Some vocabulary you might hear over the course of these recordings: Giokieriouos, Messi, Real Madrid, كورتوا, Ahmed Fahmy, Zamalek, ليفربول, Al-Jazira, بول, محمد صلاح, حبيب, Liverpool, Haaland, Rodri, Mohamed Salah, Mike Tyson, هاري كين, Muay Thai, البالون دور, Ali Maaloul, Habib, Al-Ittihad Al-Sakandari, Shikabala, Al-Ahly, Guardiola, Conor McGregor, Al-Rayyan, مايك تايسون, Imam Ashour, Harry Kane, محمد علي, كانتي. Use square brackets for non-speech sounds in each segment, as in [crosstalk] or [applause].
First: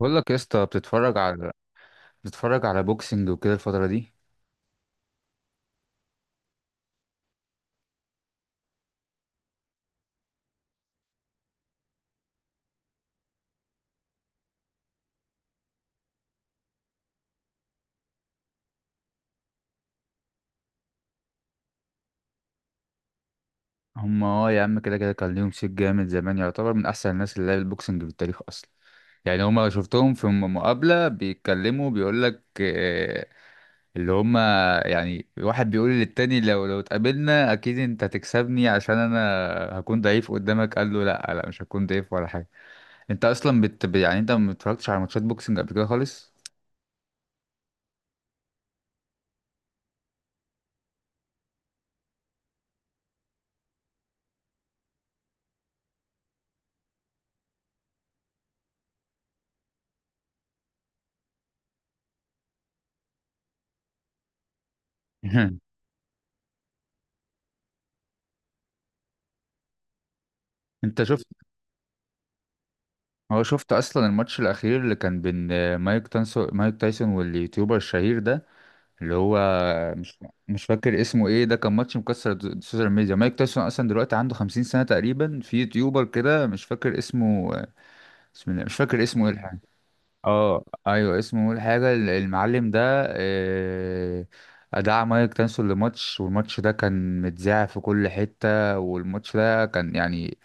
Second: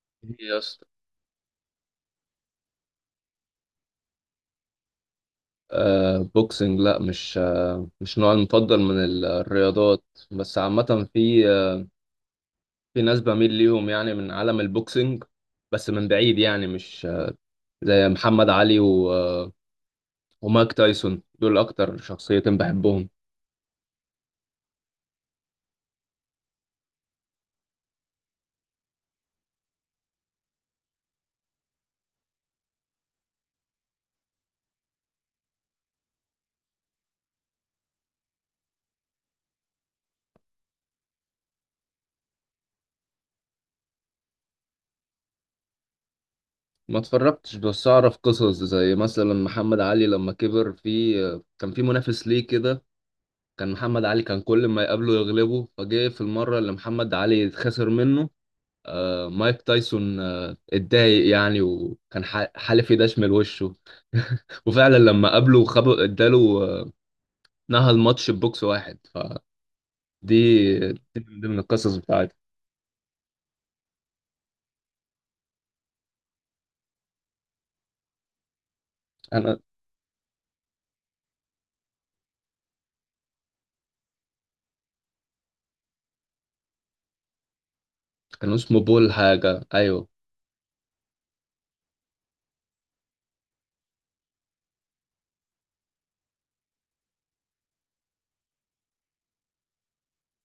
بقول لك يا إيه يا اسطى اسطى بتتفرج على بوكسنج وكده الفترة دي. بوكسنج، لا، مش نوعي المفضل من الرياضات. بس عامة في، في ناس بميل ليهم يعني من عالم البوكسنج، بس من بعيد، يعني مش زي محمد علي و آه ومايك تايسون. دول أكتر شخصيتين بحبهم. هم يا عم، كده كده كان ليهم صيت جامد زمان، يعتبر من احسن الناس اللي لعبت بوكسنج في التاريخ اصلا. يعني هم شفتهم في مقابلة بيتكلموا، بيقول لك اللي هم يعني واحد بيقول للتاني: لو اتقابلنا اكيد انت هتكسبني عشان انا هكون ضعيف قدامك. قال له: لا لا، مش هكون ضعيف ولا حاجة. انت اصلا يعني انت ما اتفرجتش على ماتشات بوكسنج قبل كده خالص؟ ما اتفرجتش، بس أعرف قصص زي مثلا محمد علي لما كبر. في آه كان في منافس ليه كده. محمد علي كان كل ما يقابله يغلبه فجه. في المرة اللي محمد علي خسر منه، مايك تايسون اتضايق يعني، وكان حالف يدشمل وشه. [laughs] وفعلا لما قابله خب [laughs] اداله نهى الماتش ببوكس واحد. فدي انت دي شفت من ضمن القصص بتاعتي. هو شفت اصلا الماتش الاخير اللي كان بين مايك تايسون واليوتيوبر الشهير ده؟ اللي هو انا. مش مش فاكر اسمه ايه، ده كان ماتش مكسر السوشيال ميديا. مايك تايسون اصلا دلوقتي عنده 50 سنة تقريبا، في يوتيوبر كده مش فاكر اسمه، بسم كان الله، مش اسمه فاكر بول اسمه ايه الحاجة. حاجة. ايوه. اه ايوه، اسمه ايه الحاجة المعلم ده؟ آه، دعا مايك تايسون لماتش، والماتش ده كان متذاع في كل حتة، والماتش ده كان يعني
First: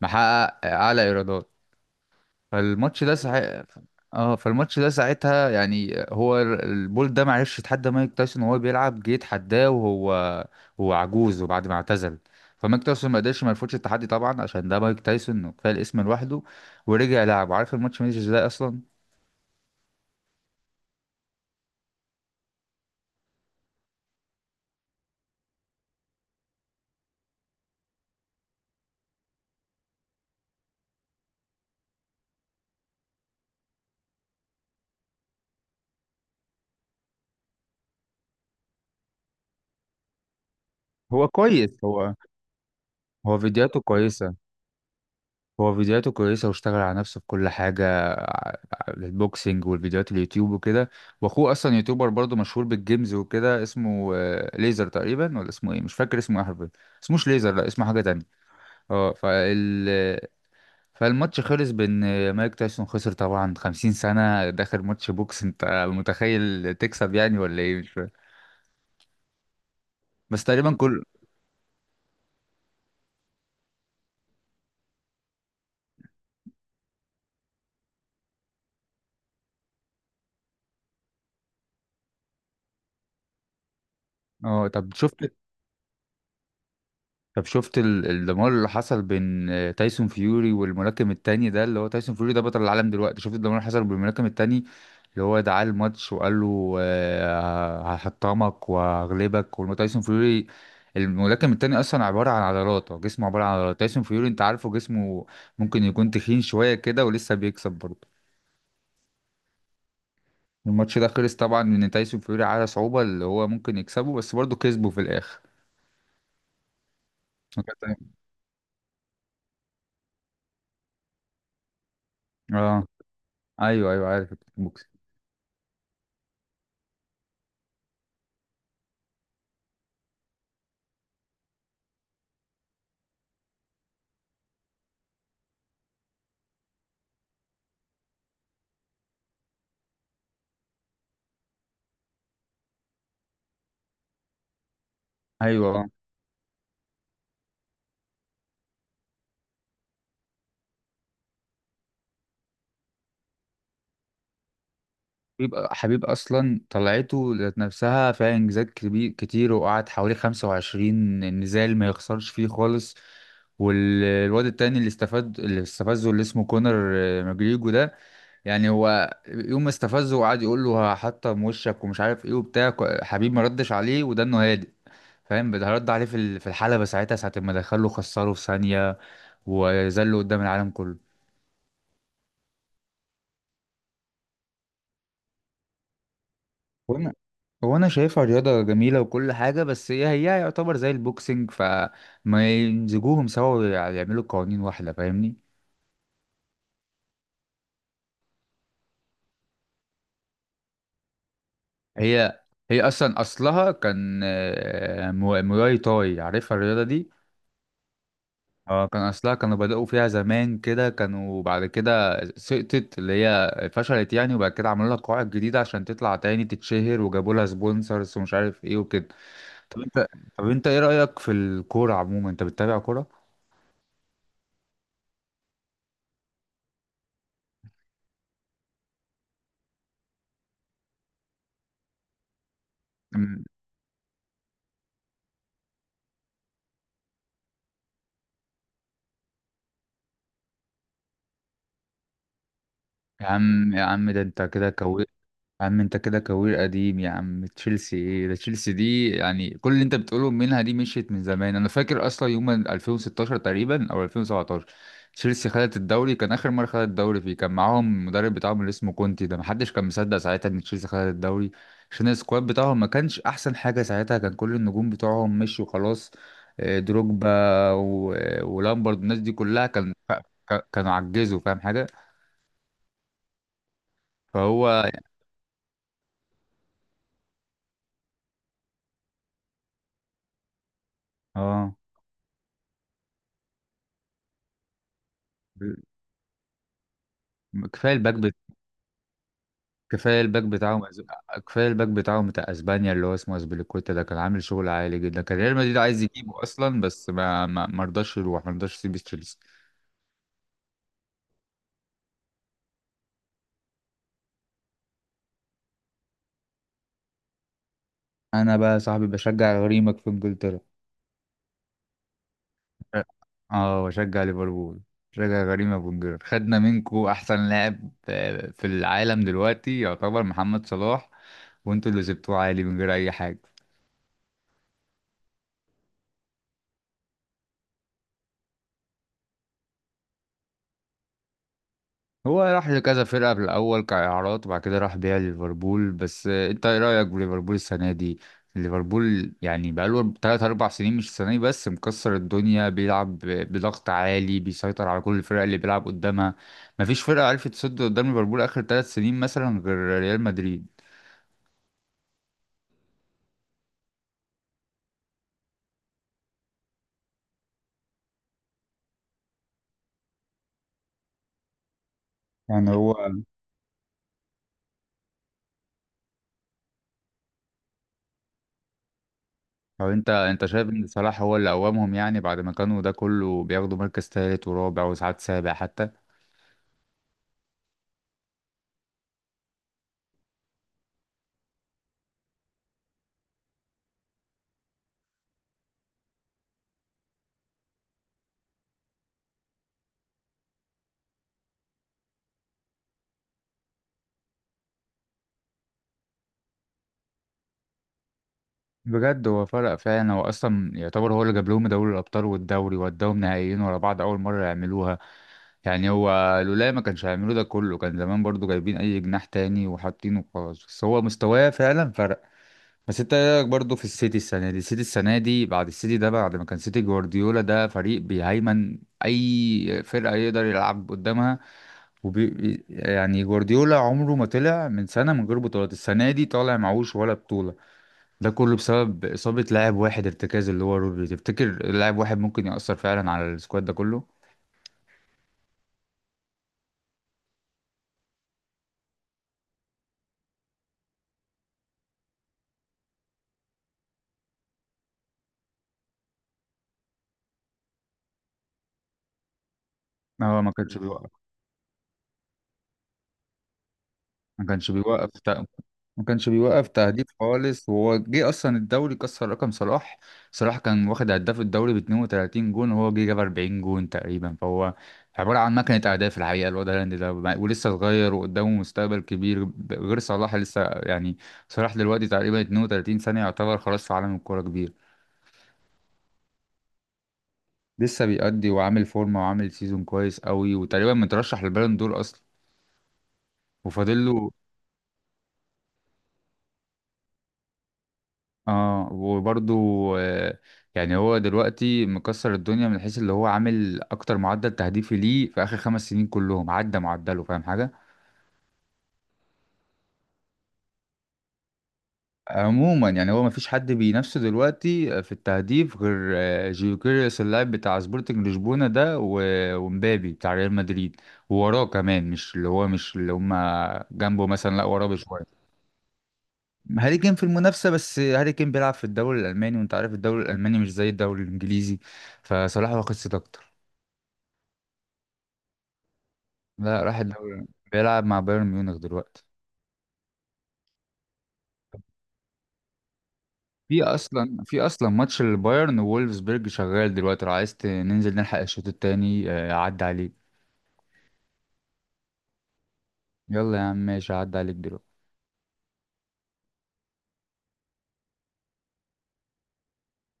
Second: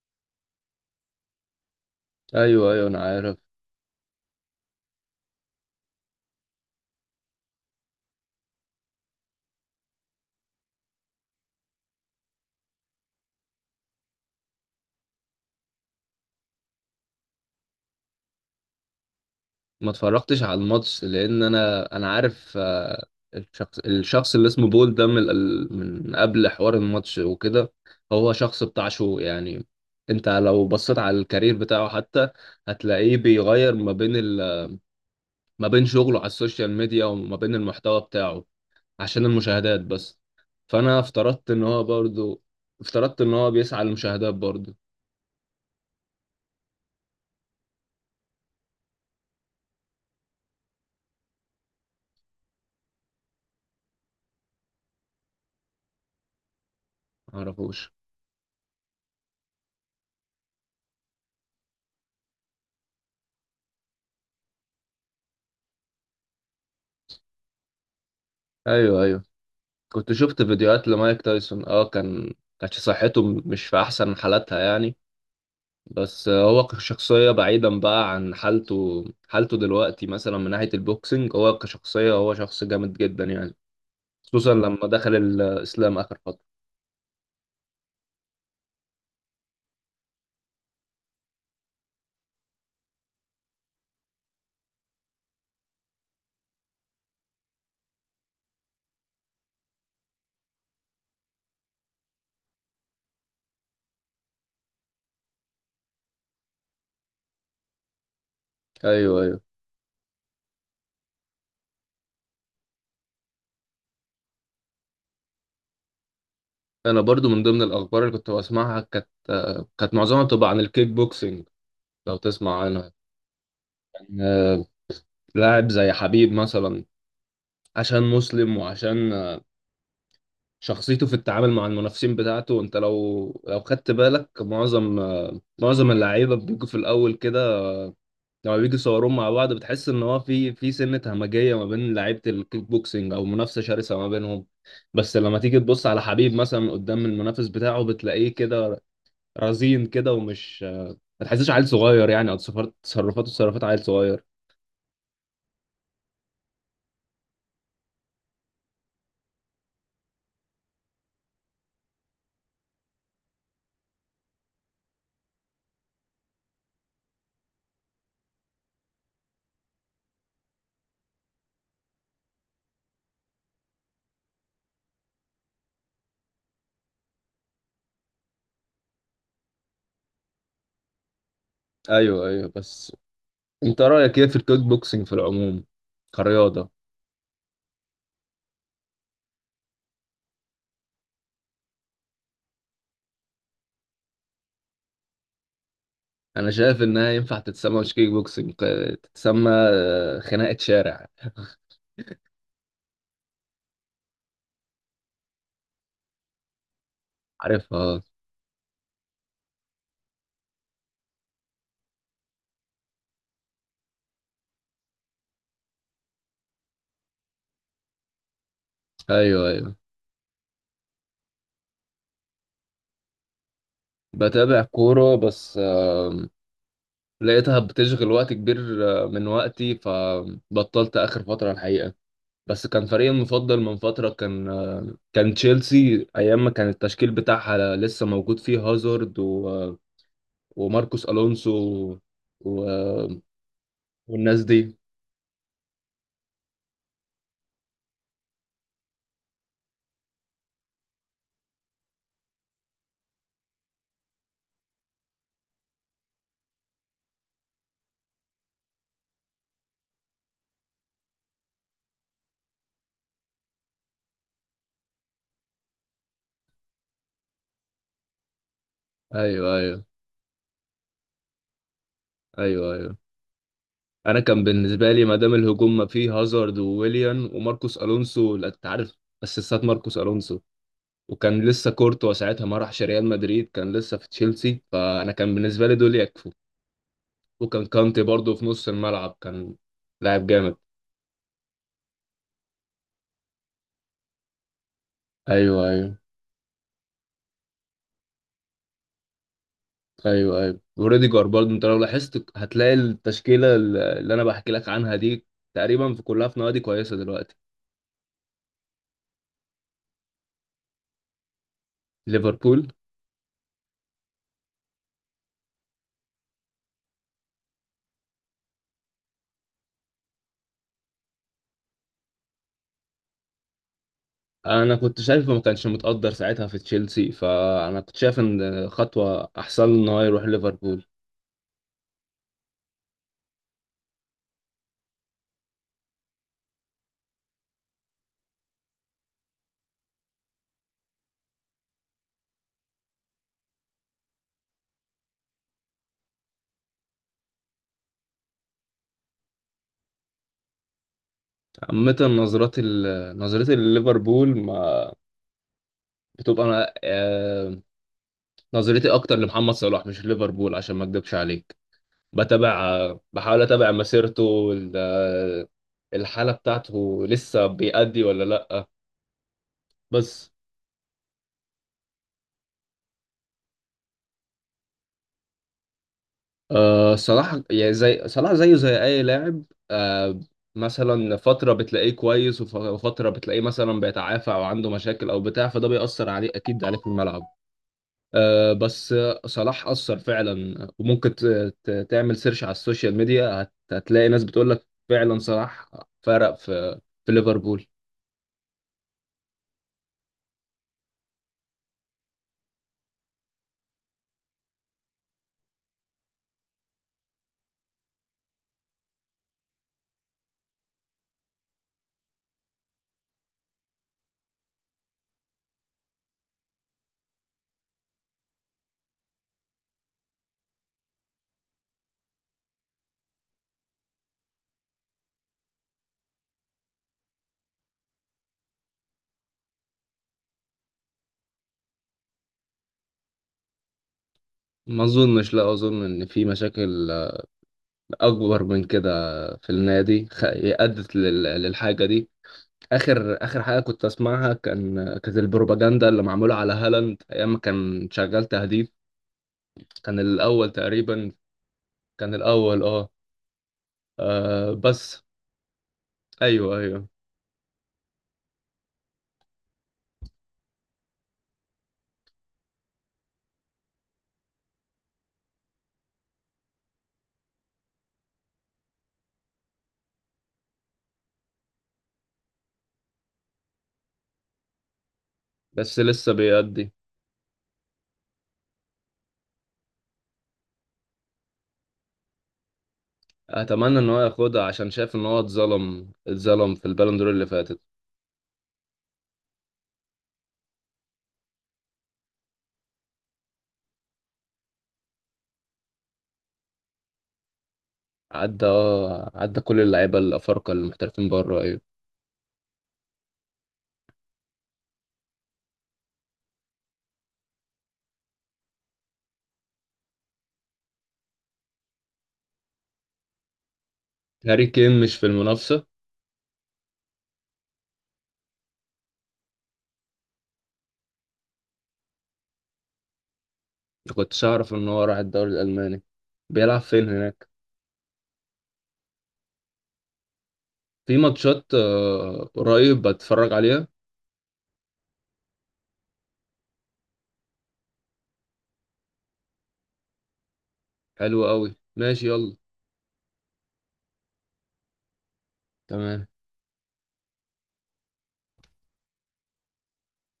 محقق اعلى ايرادات. ايوه ايوه انا فالماتش ده عارف. ساعة اه فالماتش ده ساعتها يعني هو البول ده معرفش يتحدى مايك تايسون وهو بيلعب، جه يتحداه وهو هو عجوز وبعد ما اعتزل. فمايك تايسون ما قدرش ما يرفضش التحدي طبعا عشان ده مايك تايسون وكفايه الاسم لوحده. ورجع لعب. عارف الماتش ماشي ازاي اصلا؟ ما اتفرجتش على الماتش لان انا عارف الشخص اللي اسمه بول ده، من من قبل حوار الماتش وكده، هو شخص بتاع شو يعني. انت لو بصيت على الكارير بتاعه حتى، هتلاقيه بيغير ما بين ما بين شغله على السوشيال ميديا وما بين المحتوى بتاعه، عشان المشاهدات بس. فانا هو افترضت ان كويس. هو هو برضو افترضت ان هو هو فيديوهاته بيسعى للمشاهدات كويسة برضو. هو فيديوهاته كويسة واشتغل على نفسه في كل حاجة، البوكسينج والفيديوهات اليوتيوب وكده. واخوه اصلا يوتيوبر برضه مشهور بالجيمز وكده، اسمه ليزر تقريبا، ولا اسمه ايه، مش فاكر اسمه ايه حرفيا. اسموش ليزر، لا اسمه معرفوش. حاجة تانية. اه، فالماتش خلص بان مايك تايسون خسر طبعا. 50 سنة داخل ماتش بوكس، انت متخيل تكسب يعني؟ ولا ايه، مش فاهم. ايوه ايوه، كنت شفت بس تقريبا فيديوهات كل... لمايك تايسون. اه، كانت صحته مش في احسن حالاتها يعني. بس هو كشخصية، بعيدا بقى عن حالته دلوقتي، مثلا من ناحية البوكسنج، هو كشخصية، هو شخص جامد جدا يعني. خصوصا اه، لما دخل الإسلام آخر فترة. طب شفت الدمار اللي حصل بين تايسون فيوري والملاكم التاني ده؟ اللي هو تايسون فيوري ده بطل العالم دلوقتي. شفت الدمار اللي حصل بالملاكم التاني؟ اللي هو دعاه الماتش وقال له هحطمك وهغلبك. والتايسون فيوري، الملاكم التاني اصلا عباره عن عضلات، هو جسمه عباره عن عضلات. تايسون فيوري انت عارفه، جسمه ممكن يكون تخين شويه كده ولسه بيكسب برضه. أيوه أيوه. الماتش ده خلص طبعا ان تايسون فيوري على صعوبه اللي هو ممكن يكسبه، بس برضه كسبه في الاخر. أنا برضو من ضمن الأخبار [laughs] اللي كنت بسمعها، كانت معظمها بتبقى عن الكيك بوكسنج. لو تسمع اه عنها. ايوه ايوه، كان عارف الكيك بوكس. لاعب زي حبيب مثلا، عشان مسلم، وعشان شخصيته في التعامل مع المنافسين بتاعته. انت لو خدت بالك، معظم معظم اللعيبه بيجوا في الاول كده، لما بيجوا يصوروهم مع بعض، بتحس ان هو في سنه همجيه ما بين لعيبه الكيك بوكسنج، او منافسه شرسه ما بينهم. بس لما تيجي ايوه، تبص آه. على حبيب مثلا قدام المنافس بتاعه، بتلاقيه كده رزين كده، ومش آه، ما تحسش عيل صغير يعني، او تصرفاته تصرفات عيل صغير. بيبقى حبيب اصلا طلعته ذات نفسها فيها انجازات كبير كتير، وقعد حوالي 25 نزال ما يخسرش فيه خالص. والواد التاني اللي استفاد، اللي استفزه، اللي اسمه كونر ماجريجو ده، يعني هو يوم ما استفزه وقعد يقول له هحطم وشك ومش عارف ايه وبتاع، حبيب ما ردش عليه وده انه هادئ فاهم. ده رد عليه في في الحلبة ساعتها، ساعة ما دخله خسره في ثانية وذله قدام العالم كله. ايوه ايوه. بس انت رايك ايه في الكيك بوكسنج في العموم، كرياضه؟ وانا وانا شايفها رياضة جميلة وكل حاجة، بس هي هي يعتبر زي البوكسنج، فما يمزجوهم سوا ويعملوا قوانين واحدة، فاهمني؟ انا شايف انها ينفع تتسمى، مش كيك بوكسنج، تتسمى خناقه شارع. هي هي اصلا اصلها كان مواي تاي، عارفها الرياضة دي؟ عارفها آه. اه، كان اصلها، كانوا بدأوا فيها زمان كده، كانوا بعد كده سقطت اللي هي فشلت يعني، وبعد كده عملوا لها قواعد جديدة عشان تطلع تاني تتشهر، وجابوا لها سبونسرز ومش عارف ايه وكده. ايوه ايوه. طب انت طب انت ايه رأيك في الكورة عموما، انت بتتابع كورة؟ بتابع كوره، بس لقيتها بتشغل وقت كبير من وقتي، فبطلت اخر فتره الحقيقه. بس كان فريقي المفضل من فتره، كان تشيلسي، ايام ما كان التشكيل بتاعها لسه موجود فيه هازارد و... آه، وماركوس الونسو و... آه، يا عم يا عم، ده والناس انت دي. كده كوير. يا عم انت كده كوير قديم يا عم، تشيلسي ايه ده؟ تشيلسي دي يعني كل اللي انت بتقوله منها دي مشيت من زمان. انا فاكر اصلا يوم 2016 تقريبا او 2017، تشيلسي خدت الدوري، كان اخر مره خدت الدوري فيه، كان معاهم المدرب بتاعهم اللي اسمه كونتي ده. محدش كان مصدق ساعتها ان تشيلسي خدت الدوري عشان السكواد بتاعهم ما كانش احسن حاجه ساعتها، كان كل النجوم بتوعهم مشوا خلاص. اه، دروجبا ولامبرد، الناس دي ايوه كلها ايوه كان كانوا عجزوا، فاهم حاجه. ايوه ايوه. انا كان فهو بالنسبه يعني لي ما دام الهجوم ما فيه هازارد وويليان وماركوس الونسو، لا، انت عارف اسيستات ماركوس الونسو. وكان لسه اه، كورتوا ساعتها، ما راحش ريال مدريد، كان لسه في تشيلسي. فانا كان بالنسبه لي دول يكفوا. وكان كفايه كانتي الباك برضه بت... في نص الملعب، كان كفايه لاعب الباك جامد. بتاعهم أز- كفايه الباك بتاعهم بتاع اسبانيا، اللي هو اسمه اسبليكويتا ده، كان عامل شغل عالي جدا، كان ريال ايوه مدريد ايوه عايز يجيبه اصلا بس ما رضاش يروح، ما رضاش يسيب تشيلسي. ايوه ايوه. وريديجر برضه، انت لو لاحظت هتلاقي التشكيله اللي انا بحكي لك عنها دي، تقريبا في كلها في نوادي كويسه دلوقتي. انا بقى يا صاحبي بشجع غريمك في انجلترا. ليفربول. اه، بشجع ليفربول. بشجع غريمه في انجلترا. خدنا منكو احسن لاعب في العالم دلوقتي، يعتبر محمد صلاح، وانتوا اللي سبتوه عالي من غير اي حاجه. انا كنت شايفه ما كانش متقدر ساعتها في تشيلسي، فانا كنت شايف ان خطوه احسن له ان هو يروح ليفربول. هو راح لكذا فرقة في الأول كإعارات وبعد كده راح بيع ليفربول. بس أنت إيه رأيك بليفربول السنة دي؟ ليفربول يعني بقاله 3 أربع سنين مش السنة دي بس، مكسر الدنيا، بيلعب بضغط عالي، بيسيطر على كل الفرق اللي بيلعب قدامها. مفيش فرقة عرفت تصد قدام ليفربول آخر 3 سنين مثلا غير ريال مدريد. عامه، نظرات نظرتي لليفربول ما بتبقى، انا نظرتي اكتر لمحمد صلاح، مش ليفربول، عشان ما اكدبش عليك. بتابع يعني هو، بحاول اتابع مسيرته، الحاله بتاعته، لسه بيأدي ولا لا؟ طب أنت بس أنت شايف إن صلاح هو اللي قومهم يعني بعد ما كانوا ده كله بياخدوا مركز تالت ورابع وساعات سابع حتى؟ أه، صلاح يعني زي صلاح، زيه زي أي لاعب. أه، مثلا فترة بتلاقيه كويس، وفترة بتلاقيه مثلا بيتعافى، أو عنده مشاكل أو بتاع، فده بيأثر عليه أكيد عليه في الملعب. أه، بس صلاح أثر فعلا. وممكن تعمل سيرش على السوشيال ميديا، هتلاقي ناس بتقول لك فعلا صلاح فرق في ليفربول. بجد هو فرق فعلا، هو اصلا يعتبر هو اللي جاب لهم دوري الابطال والدوري، وداهم نهائيين ورا بعض اول مره يعملوها. يعني هو لولا ما كانش هيعملوا ده كله، كان زمان برضو جايبين اي جناح تاني وحاطينه خلاص، بس هو مستواه فعلا فرق. بس انت ايه رايك برضو في السيتي السنه دي؟ السيتي السنه دي، بعد السيتي ده، بعد ما كان سيتي جوارديولا ده فريق بيهيمن، اي فرقه يقدر يلعب قدامها، يعني جوارديولا عمره ما طلع من سنه من غير بطولات. السنه دي طالع معهوش ولا بطوله، ده كله بسبب إصابة لاعب واحد ارتكاز اللي هو رودري. تفتكر لاعب واحد ممكن يأثر فعلا على السكواد ده كله؟ ما أظنش، لا، أظن إن في مشاكل أكبر من كده في النادي أدت للحاجة دي. اخر حاجه كنت اسمعها، كان كانت البروباجندا اللي معموله على هالاند ايام ما كان شغال تهديف. كان هو الاول ما كانش تقريبا. بيوقف. كان الاول اه. ما كانش بس. بيوقف تق- ما كانش ايوه بيوقف ايوه. تهديف خالص، وهو جه أصلا الدوري كسر رقم صلاح. صلاح كان واخد هداف الدوري ب 32 جون وهو جه جاب 40 جون تقريبا، فهو عبارة عن مكنة أهداف الحقيقة الواد هالاند ده، ولسه صغير وقدامه مستقبل كبير، غير صلاح لسه يعني. صلاح دلوقتي تقريبا 32 سنة، يعتبر خلاص في عالم الكورة كبير. بس لسه بيأدي. لسه بيأدي وعامل فورمة وعامل سيزون كويس قوي، وتقريبا مترشح للبالون دور أصلا. اتمنى ان وفاضل هو له. ياخدها عشان شايف ان هو اتظلم في البالون دور اللي فاتت. اه وبرضه آه يعني هو دلوقتي مكسر الدنيا، من حيث اللي هو عامل أكتر معدل تهديفي ليه في آخر 5 سنين كلهم عدى معدله، فاهم حاجة؟ عدى اه، عدى كل اللعيبه الافارقه المحترفين بره. ايوه. عموما يعني هو مفيش حد بينافسه دلوقتي في التهديف غير جيوكيريوس اللاعب بتاع سبورتنج لشبونة ده، ومبابي بتاع ريال مدريد. ووراه كمان، مش اللي هو مش اللي هما جنبه هاري مثلا، لا كين وراه مش في بشوية. المنافسه؟ هاري كين في المنافسة، بس هاري كين بيلعب في الدوري الألماني وأنت عارف الدوري الألماني مش زي الدوري الإنجليزي، فصلاح واخد صيت أكتر. ما كنتش اعرف ان هو راح الدوري الالماني. بيلعب لا فين راح هناك؟ الدوري. بيلعب مع بايرن ميونخ دلوقتي. في ماتشات قريب بتفرج عليها؟ في أصلا ماتش البايرن وولفسبرج شغال دلوقتي، لو عايز ننزل نلحق الشوط التاني، أعدي عليك. حلو قوي، ماشي، يلا. يلا يا عم ماشي، أعدي عليك دلوقتي. تمام.